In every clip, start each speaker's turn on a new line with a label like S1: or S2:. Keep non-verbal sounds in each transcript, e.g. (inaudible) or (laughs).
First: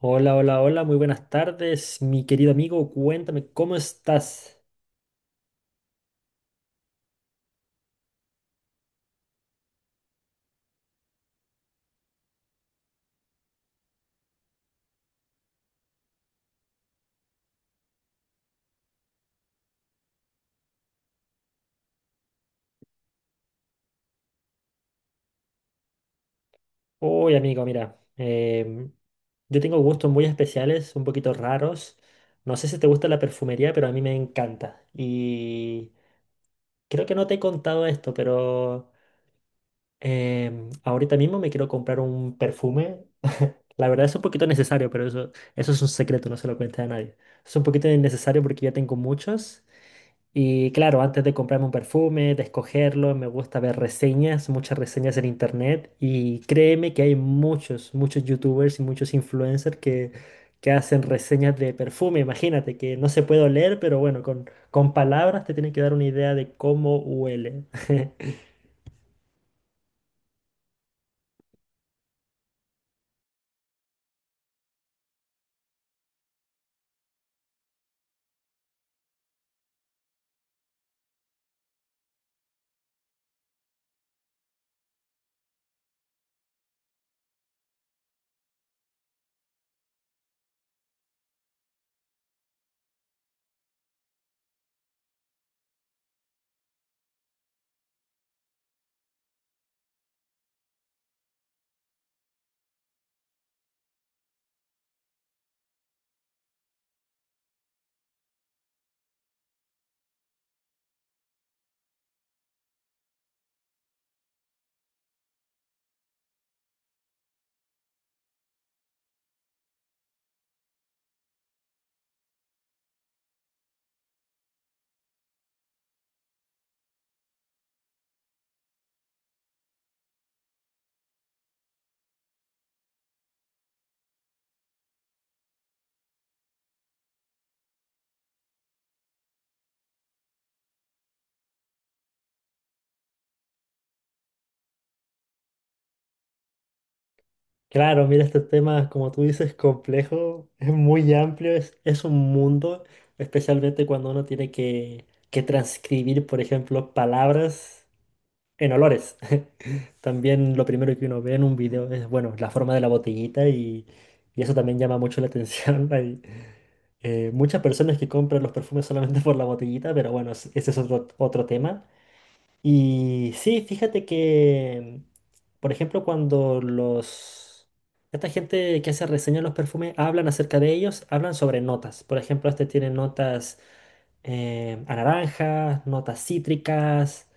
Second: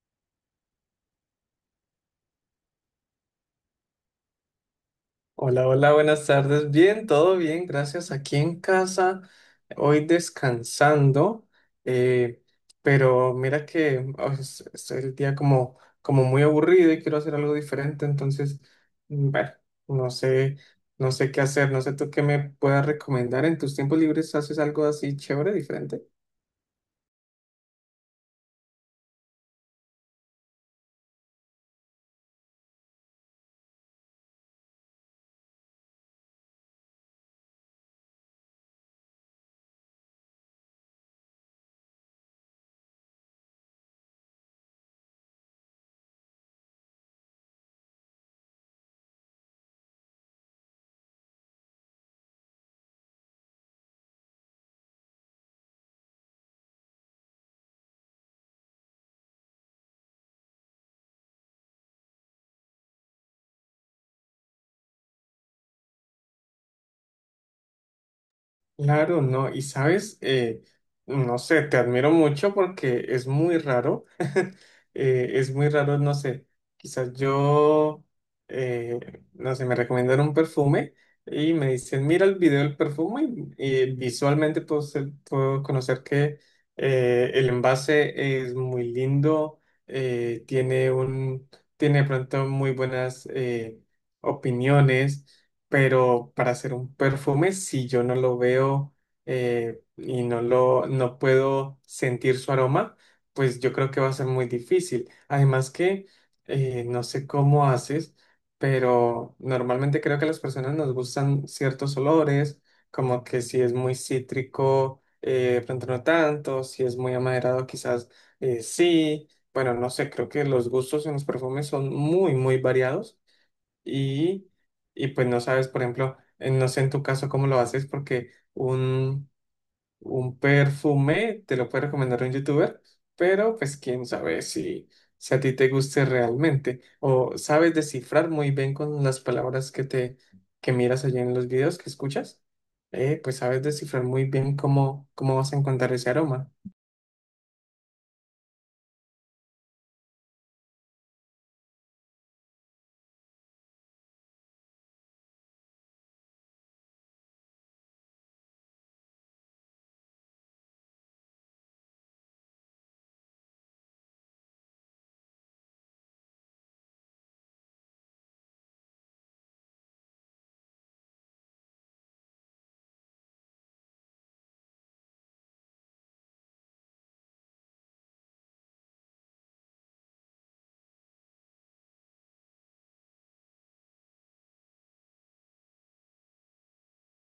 S1: Hola, hola, hola, muy buenas tardes, mi querido amigo, cuéntame, ¿cómo estás?
S2: Hola, hola, buenas tardes. Bien, todo bien, gracias. Aquí en casa, hoy descansando. eh, pero mira que oh, es el día como como muy aburrido y quiero hacer algo diferente. Entonces, bueno, no sé, no sé qué hacer, no sé tú qué me puedas recomendar. ¿En tus tiempos libres haces algo así chévere, diferente?
S1: Hoy, amigo, mira, yo tengo gustos muy especiales, un poquito raros. No sé si te gusta la perfumería, pero a mí me encanta. Y creo que no te he contado esto, pero ahorita mismo me quiero comprar un perfume. (laughs) La verdad es un poquito necesario, pero eso es un secreto, no se lo cuente a nadie. Es un poquito innecesario porque ya tengo muchos. Y claro, antes de comprarme un perfume, de escogerlo, me gusta ver reseñas, muchas reseñas en internet. Y créeme que hay muchos, muchos youtubers y muchos influencers que hacen reseñas de perfume. Imagínate que no se puede oler, pero bueno, con palabras te tienen que dar una idea de cómo huele. (laughs)
S2: Claro, no, y sabes, no sé, te admiro mucho porque es muy raro. (laughs) Es muy raro, no sé, quizás yo, eh, no sé, me recomendaron un perfume y me dicen, mira el video del perfume y visualmente puedo, puedo conocer que el envase es muy lindo, eh, tiene un, tiene de pronto muy buenas opiniones, pero para hacer un perfume, si yo no lo veo, y no puedo sentir su aroma, pues yo creo que va a ser muy difícil. Además que no sé cómo haces, pero normalmente creo que a las personas nos gustan ciertos olores, como que si es muy cítrico, de pronto no tanto, si es muy amaderado, quizás, sí. Bueno, no sé, creo que los gustos en los perfumes son muy muy variados, y, y pues no sabes, por ejemplo, no sé en tu caso cómo lo haces porque un perfume te lo puede recomendar un youtuber, pero pues quién sabe si a ti te guste realmente o sabes descifrar muy bien con las palabras que te que miras allí en los videos que escuchas. Pues sabes descifrar muy bien cómo, cómo vas a encontrar ese aroma.
S1: Claro, mira, este tema, como tú dices, complejo, es muy amplio, es un mundo, especialmente cuando uno tiene que transcribir, por ejemplo, palabras. En olores. (laughs) También lo primero que uno ve en un video es, bueno, la forma de la botellita y eso también llama mucho la atención. (laughs) Hay muchas personas que compran los perfumes solamente por la botellita, pero bueno, ese es otro, otro tema. Y sí, fíjate que, por ejemplo, cuando los... Esta gente que hace reseñas de los perfumes hablan acerca de ellos, hablan sobre notas. Por ejemplo, este tiene notas a naranjas, notas cítricas,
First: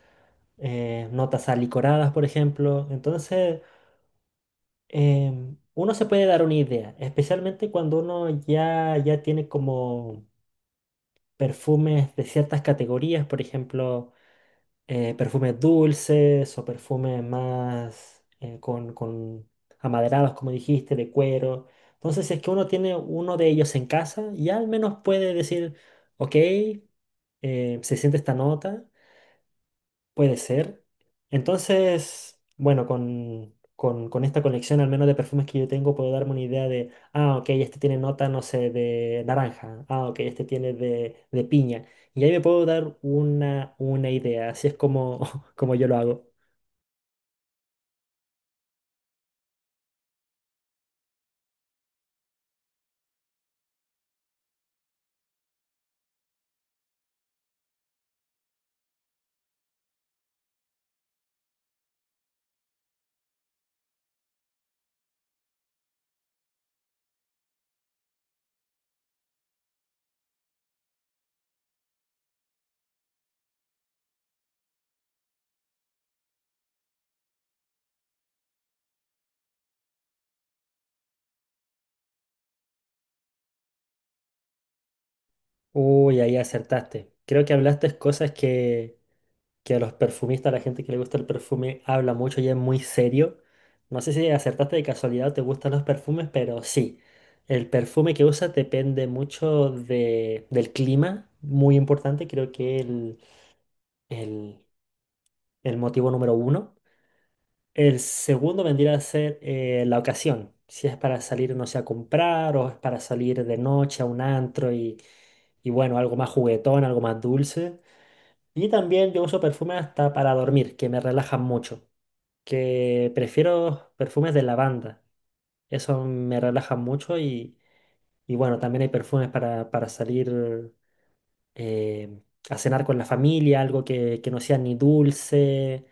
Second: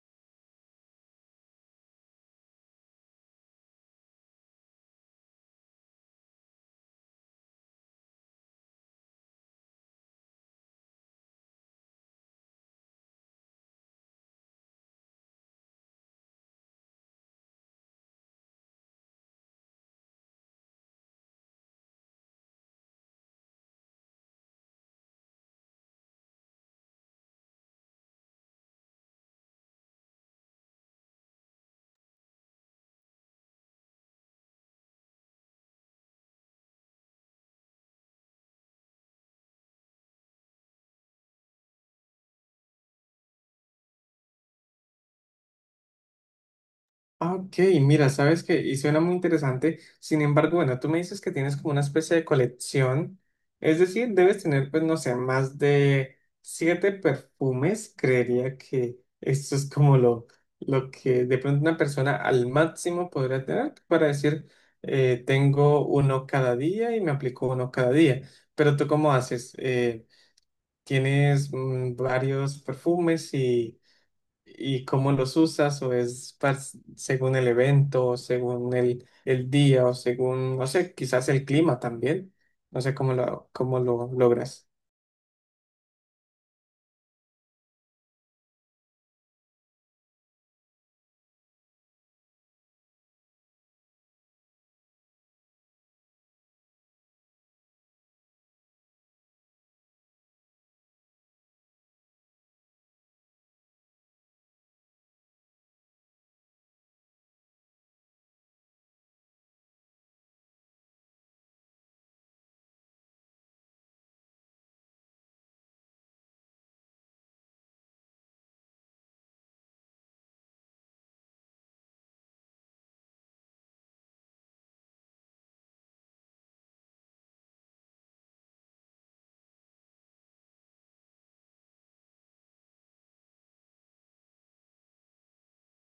S1: notas alicoradas, por ejemplo. Entonces, uno se puede dar una idea, especialmente cuando uno ya, ya tiene como perfumes de ciertas categorías, por ejemplo, perfumes dulces o perfumes más con amaderados, como dijiste, de cuero. Entonces, si es que uno tiene uno de ellos en casa, ya al menos puede decir, ok, se siente esta nota. Puede ser. Entonces, bueno, con esta colección, al menos de perfumes que yo tengo, puedo darme una idea de, ah, ok, este tiene nota, no sé, de naranja, ah, ok, este tiene de piña. Y ahí me puedo dar una idea, así es como, (laughs) como yo lo hago.
S2: Ah, ok, mira, sabes que, y suena muy interesante. Sin embargo, bueno, tú me dices que tienes como una especie de colección, es decir, debes tener, pues, no sé, más de 7 perfumes. Creería que esto es como lo que de pronto una persona al máximo podría tener para decir, tengo uno cada día y me aplico uno cada día. Pero tú, ¿cómo haces? ¿Tienes varios perfumes y cómo los usas, o es según el evento, o según el día, o según, no sé, quizás el clima también? No sé cómo cómo lo logras.
S1: Uy, ahí acertaste. Creo que hablaste cosas que a los perfumistas, a la gente que le gusta el perfume, habla mucho y es muy serio. No sé si acertaste de casualidad o te gustan los perfumes, pero sí. El perfume que usas depende mucho del clima, muy importante, creo que el, el motivo número 1. El segundo vendría a ser la ocasión, si es para salir, no sé, a comprar o es para salir de noche a un antro y bueno, algo más juguetón, algo más dulce. Y también yo uso perfume hasta para dormir, que me relajan mucho, que prefiero perfumes de lavanda. Eso me relaja mucho y bueno, también hay perfumes para salir eh, a cenar con la familia, algo que no sea ni dulce,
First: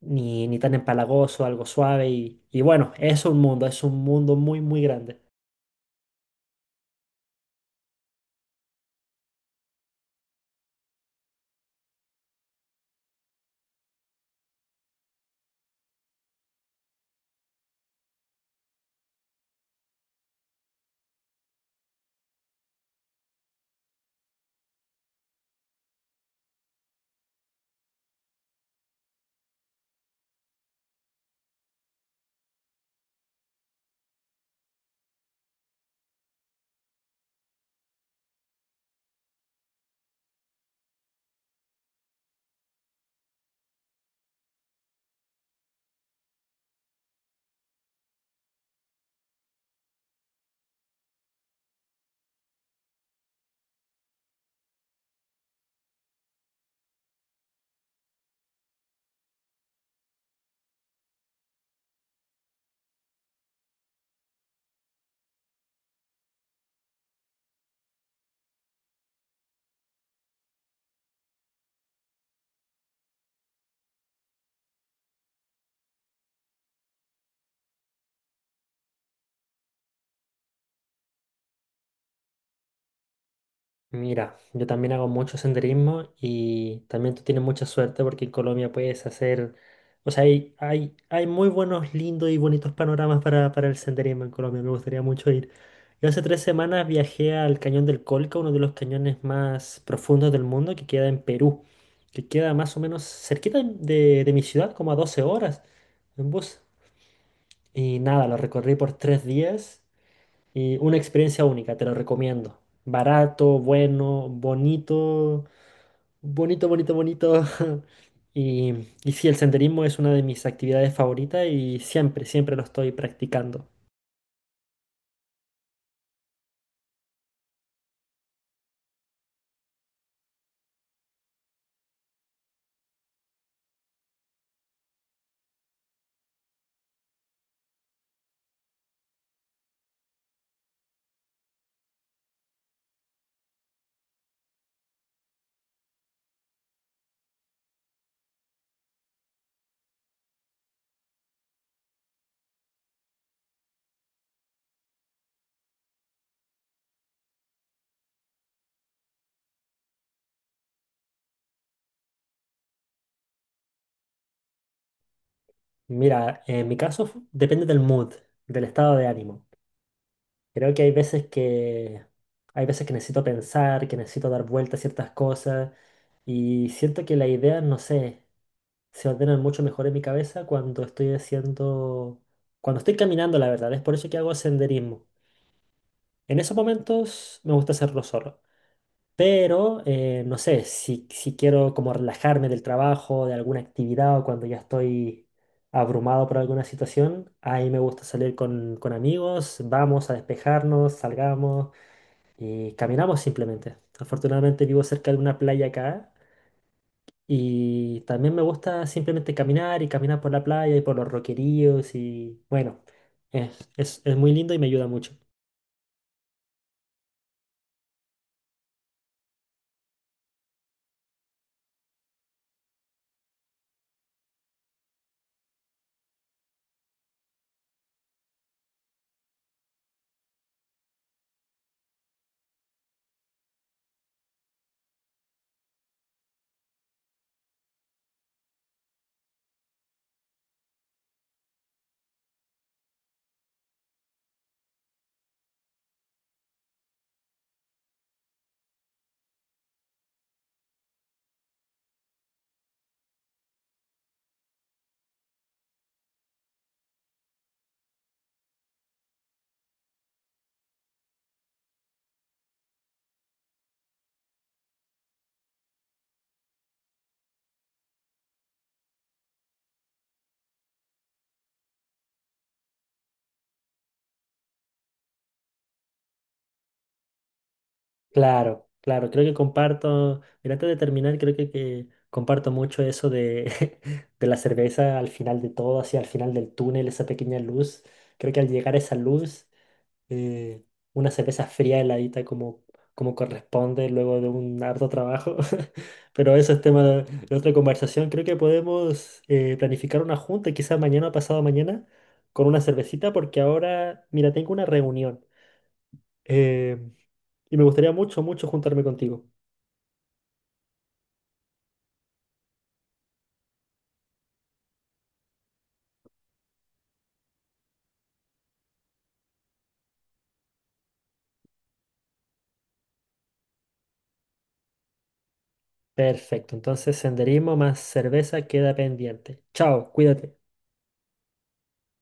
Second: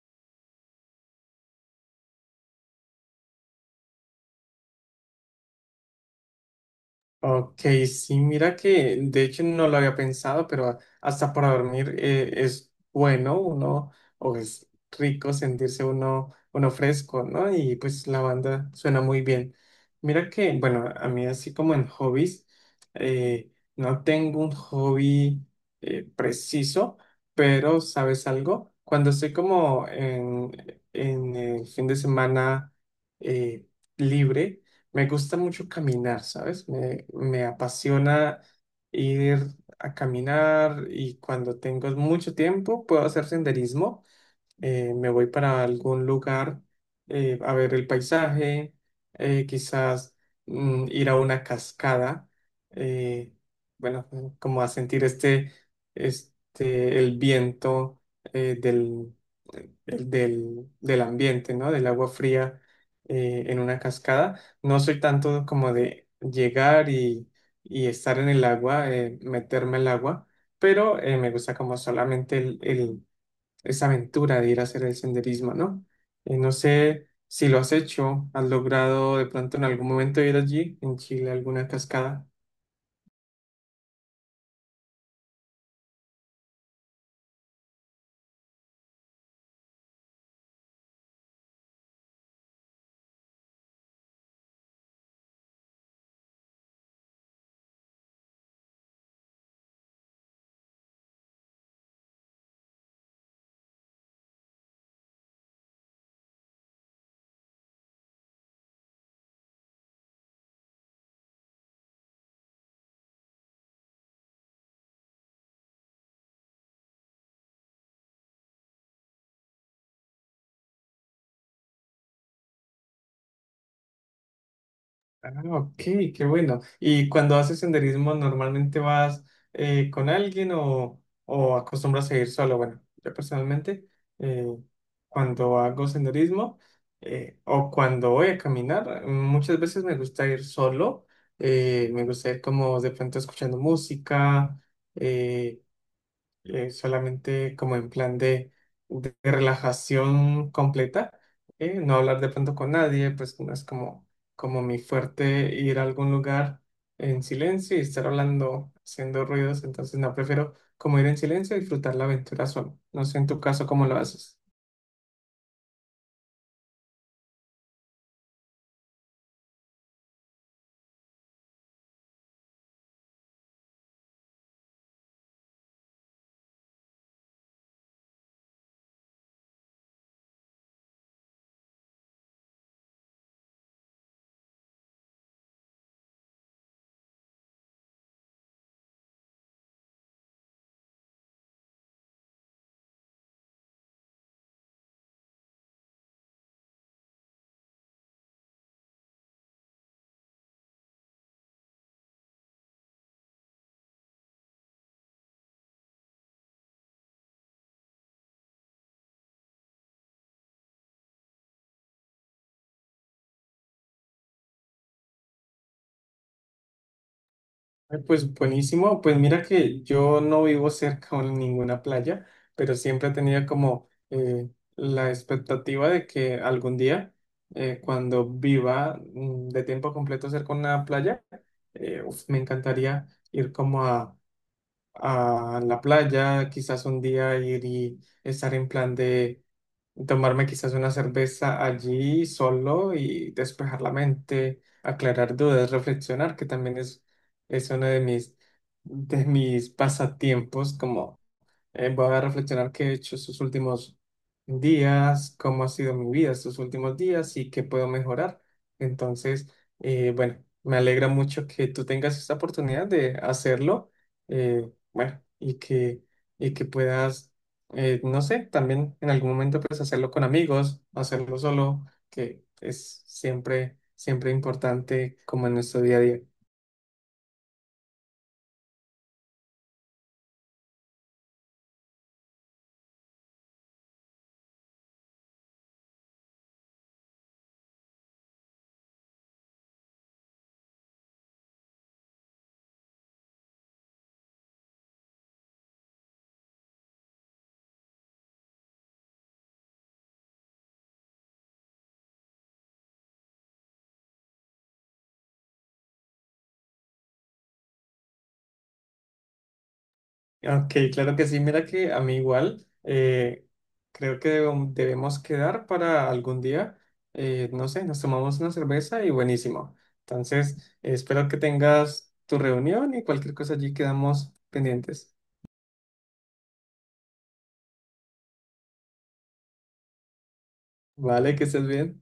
S1: ni, ni tan empalagoso, algo suave. Y bueno, es un mundo muy, muy grande.
S2: Ok, sí, mira que de hecho no lo había pensado, pero hasta para dormir, es bueno uno, o es rico sentirse uno, uno fresco, ¿no? Y pues la banda suena muy bien. Mira que, bueno, a mí así como en hobbies, no tengo un hobby preciso, pero ¿sabes algo? Cuando estoy como en el fin de semana, eh, libre, me gusta mucho caminar, ¿sabes? Me apasiona ir a caminar, y cuando tengo mucho tiempo puedo hacer senderismo. Me voy para algún lugar, a ver el paisaje. Quizás ir a una cascada. eh, bueno, como a sentir este, este, el viento eh, del, el del ambiente, ¿no? Del agua fría, en una cascada. No soy tanto como de llegar y estar en el agua, meterme al agua, pero me gusta como solamente esa aventura de ir a hacer el senderismo, ¿no? No sé si lo has hecho, has logrado de pronto en algún momento ir allí, en Chile, a alguna cascada.
S1: Mira, yo también hago mucho senderismo y también tú tienes mucha suerte porque en Colombia puedes hacer, o sea, hay muy buenos, lindos y bonitos panoramas para el senderismo en Colombia, me gustaría mucho ir. Yo hace 3 semanas viajé al Cañón del Colca, uno de los cañones más profundos del mundo que queda en Perú, que queda más o menos cerquita de mi ciudad, como a 12 horas en bus. Y nada, lo recorrí por 3 días y una experiencia única, te lo recomiendo. Barato, bueno, bonito, bonito, bonito, bonito. (laughs) Y, y sí, el senderismo es una de mis actividades favoritas y siempre, siempre lo estoy practicando.
S2: Ah, ok, qué bueno. ¿Y cuando haces senderismo, normalmente vas con alguien o acostumbras a ir solo? Bueno, yo personalmente, eh, cuando hago senderismo o cuando voy a caminar, muchas veces me gusta ir solo. Me gusta ir como de pronto escuchando música. eh, Solamente como en plan de relajación completa. No hablar de pronto con nadie, pues no es como como mi fuerte ir a algún lugar en silencio y estar hablando, haciendo ruidos. Entonces no, prefiero como ir en silencio y disfrutar la aventura solo. No sé en tu caso cómo lo haces.
S1: Mira, en mi caso depende del mood, del estado de ánimo. Creo que hay veces que hay veces que necesito pensar, que necesito dar vuelta a ciertas cosas y siento que la idea, no sé, se ordenan mucho mejor en mi cabeza cuando cuando estoy caminando, la verdad. Es por eso que hago senderismo. En esos momentos me gusta hacerlo solo. Pero, no sé, si quiero como relajarme del trabajo, de alguna actividad o cuando ya estoy abrumado por alguna situación, ahí me gusta salir con amigos, vamos a despejarnos, salgamos y caminamos simplemente. Afortunadamente vivo cerca de una playa acá y también me gusta simplemente caminar y caminar por la playa y por los roqueríos y bueno, es muy lindo y me ayuda mucho.
S2: Ay, pues buenísimo, pues mira que yo no vivo cerca de ninguna playa, pero siempre tenía como la expectativa de que algún día, cuando viva de tiempo completo cerca de una playa, uf, me encantaría ir como a la playa, quizás un día ir y estar en plan de tomarme quizás una cerveza allí solo y despejar la mente, aclarar dudas, reflexionar, que también es uno de de mis pasatiempos. Como Voy a reflexionar qué he hecho estos últimos días, cómo ha sido mi vida estos últimos días y qué puedo mejorar. Entonces, bueno, me alegra mucho que tú tengas esta oportunidad de hacerlo. Bueno, y que puedas, no sé, también en algún momento pues hacerlo con amigos, hacerlo solo, que es siempre, siempre importante como en nuestro día a día.
S1: Claro, claro, creo que comparto, mira, antes de terminar, creo que comparto mucho eso de, (laughs) de la cerveza al final de todo, así al final del túnel, esa pequeña luz. Creo que al llegar a esa luz, eh, una cerveza fría heladita como, como corresponde luego de un harto trabajo. (laughs) Pero eso es tema de otra conversación. Creo que podemos planificar una junta, quizás mañana o pasado mañana, con una cervecita, porque ahora, mira, tengo una reunión. eh, y me gustaría mucho, mucho juntarme contigo.
S2: Ok, claro que sí. Mira que a mí igual, creo que debemos quedar para algún día. No sé, nos tomamos una cerveza y buenísimo. Entonces, espero que tengas tu reunión y cualquier cosa allí quedamos pendientes.
S1: Perfecto, entonces senderismo más cerveza queda pendiente. Chao, cuídate.
S2: Vale, que estés bien.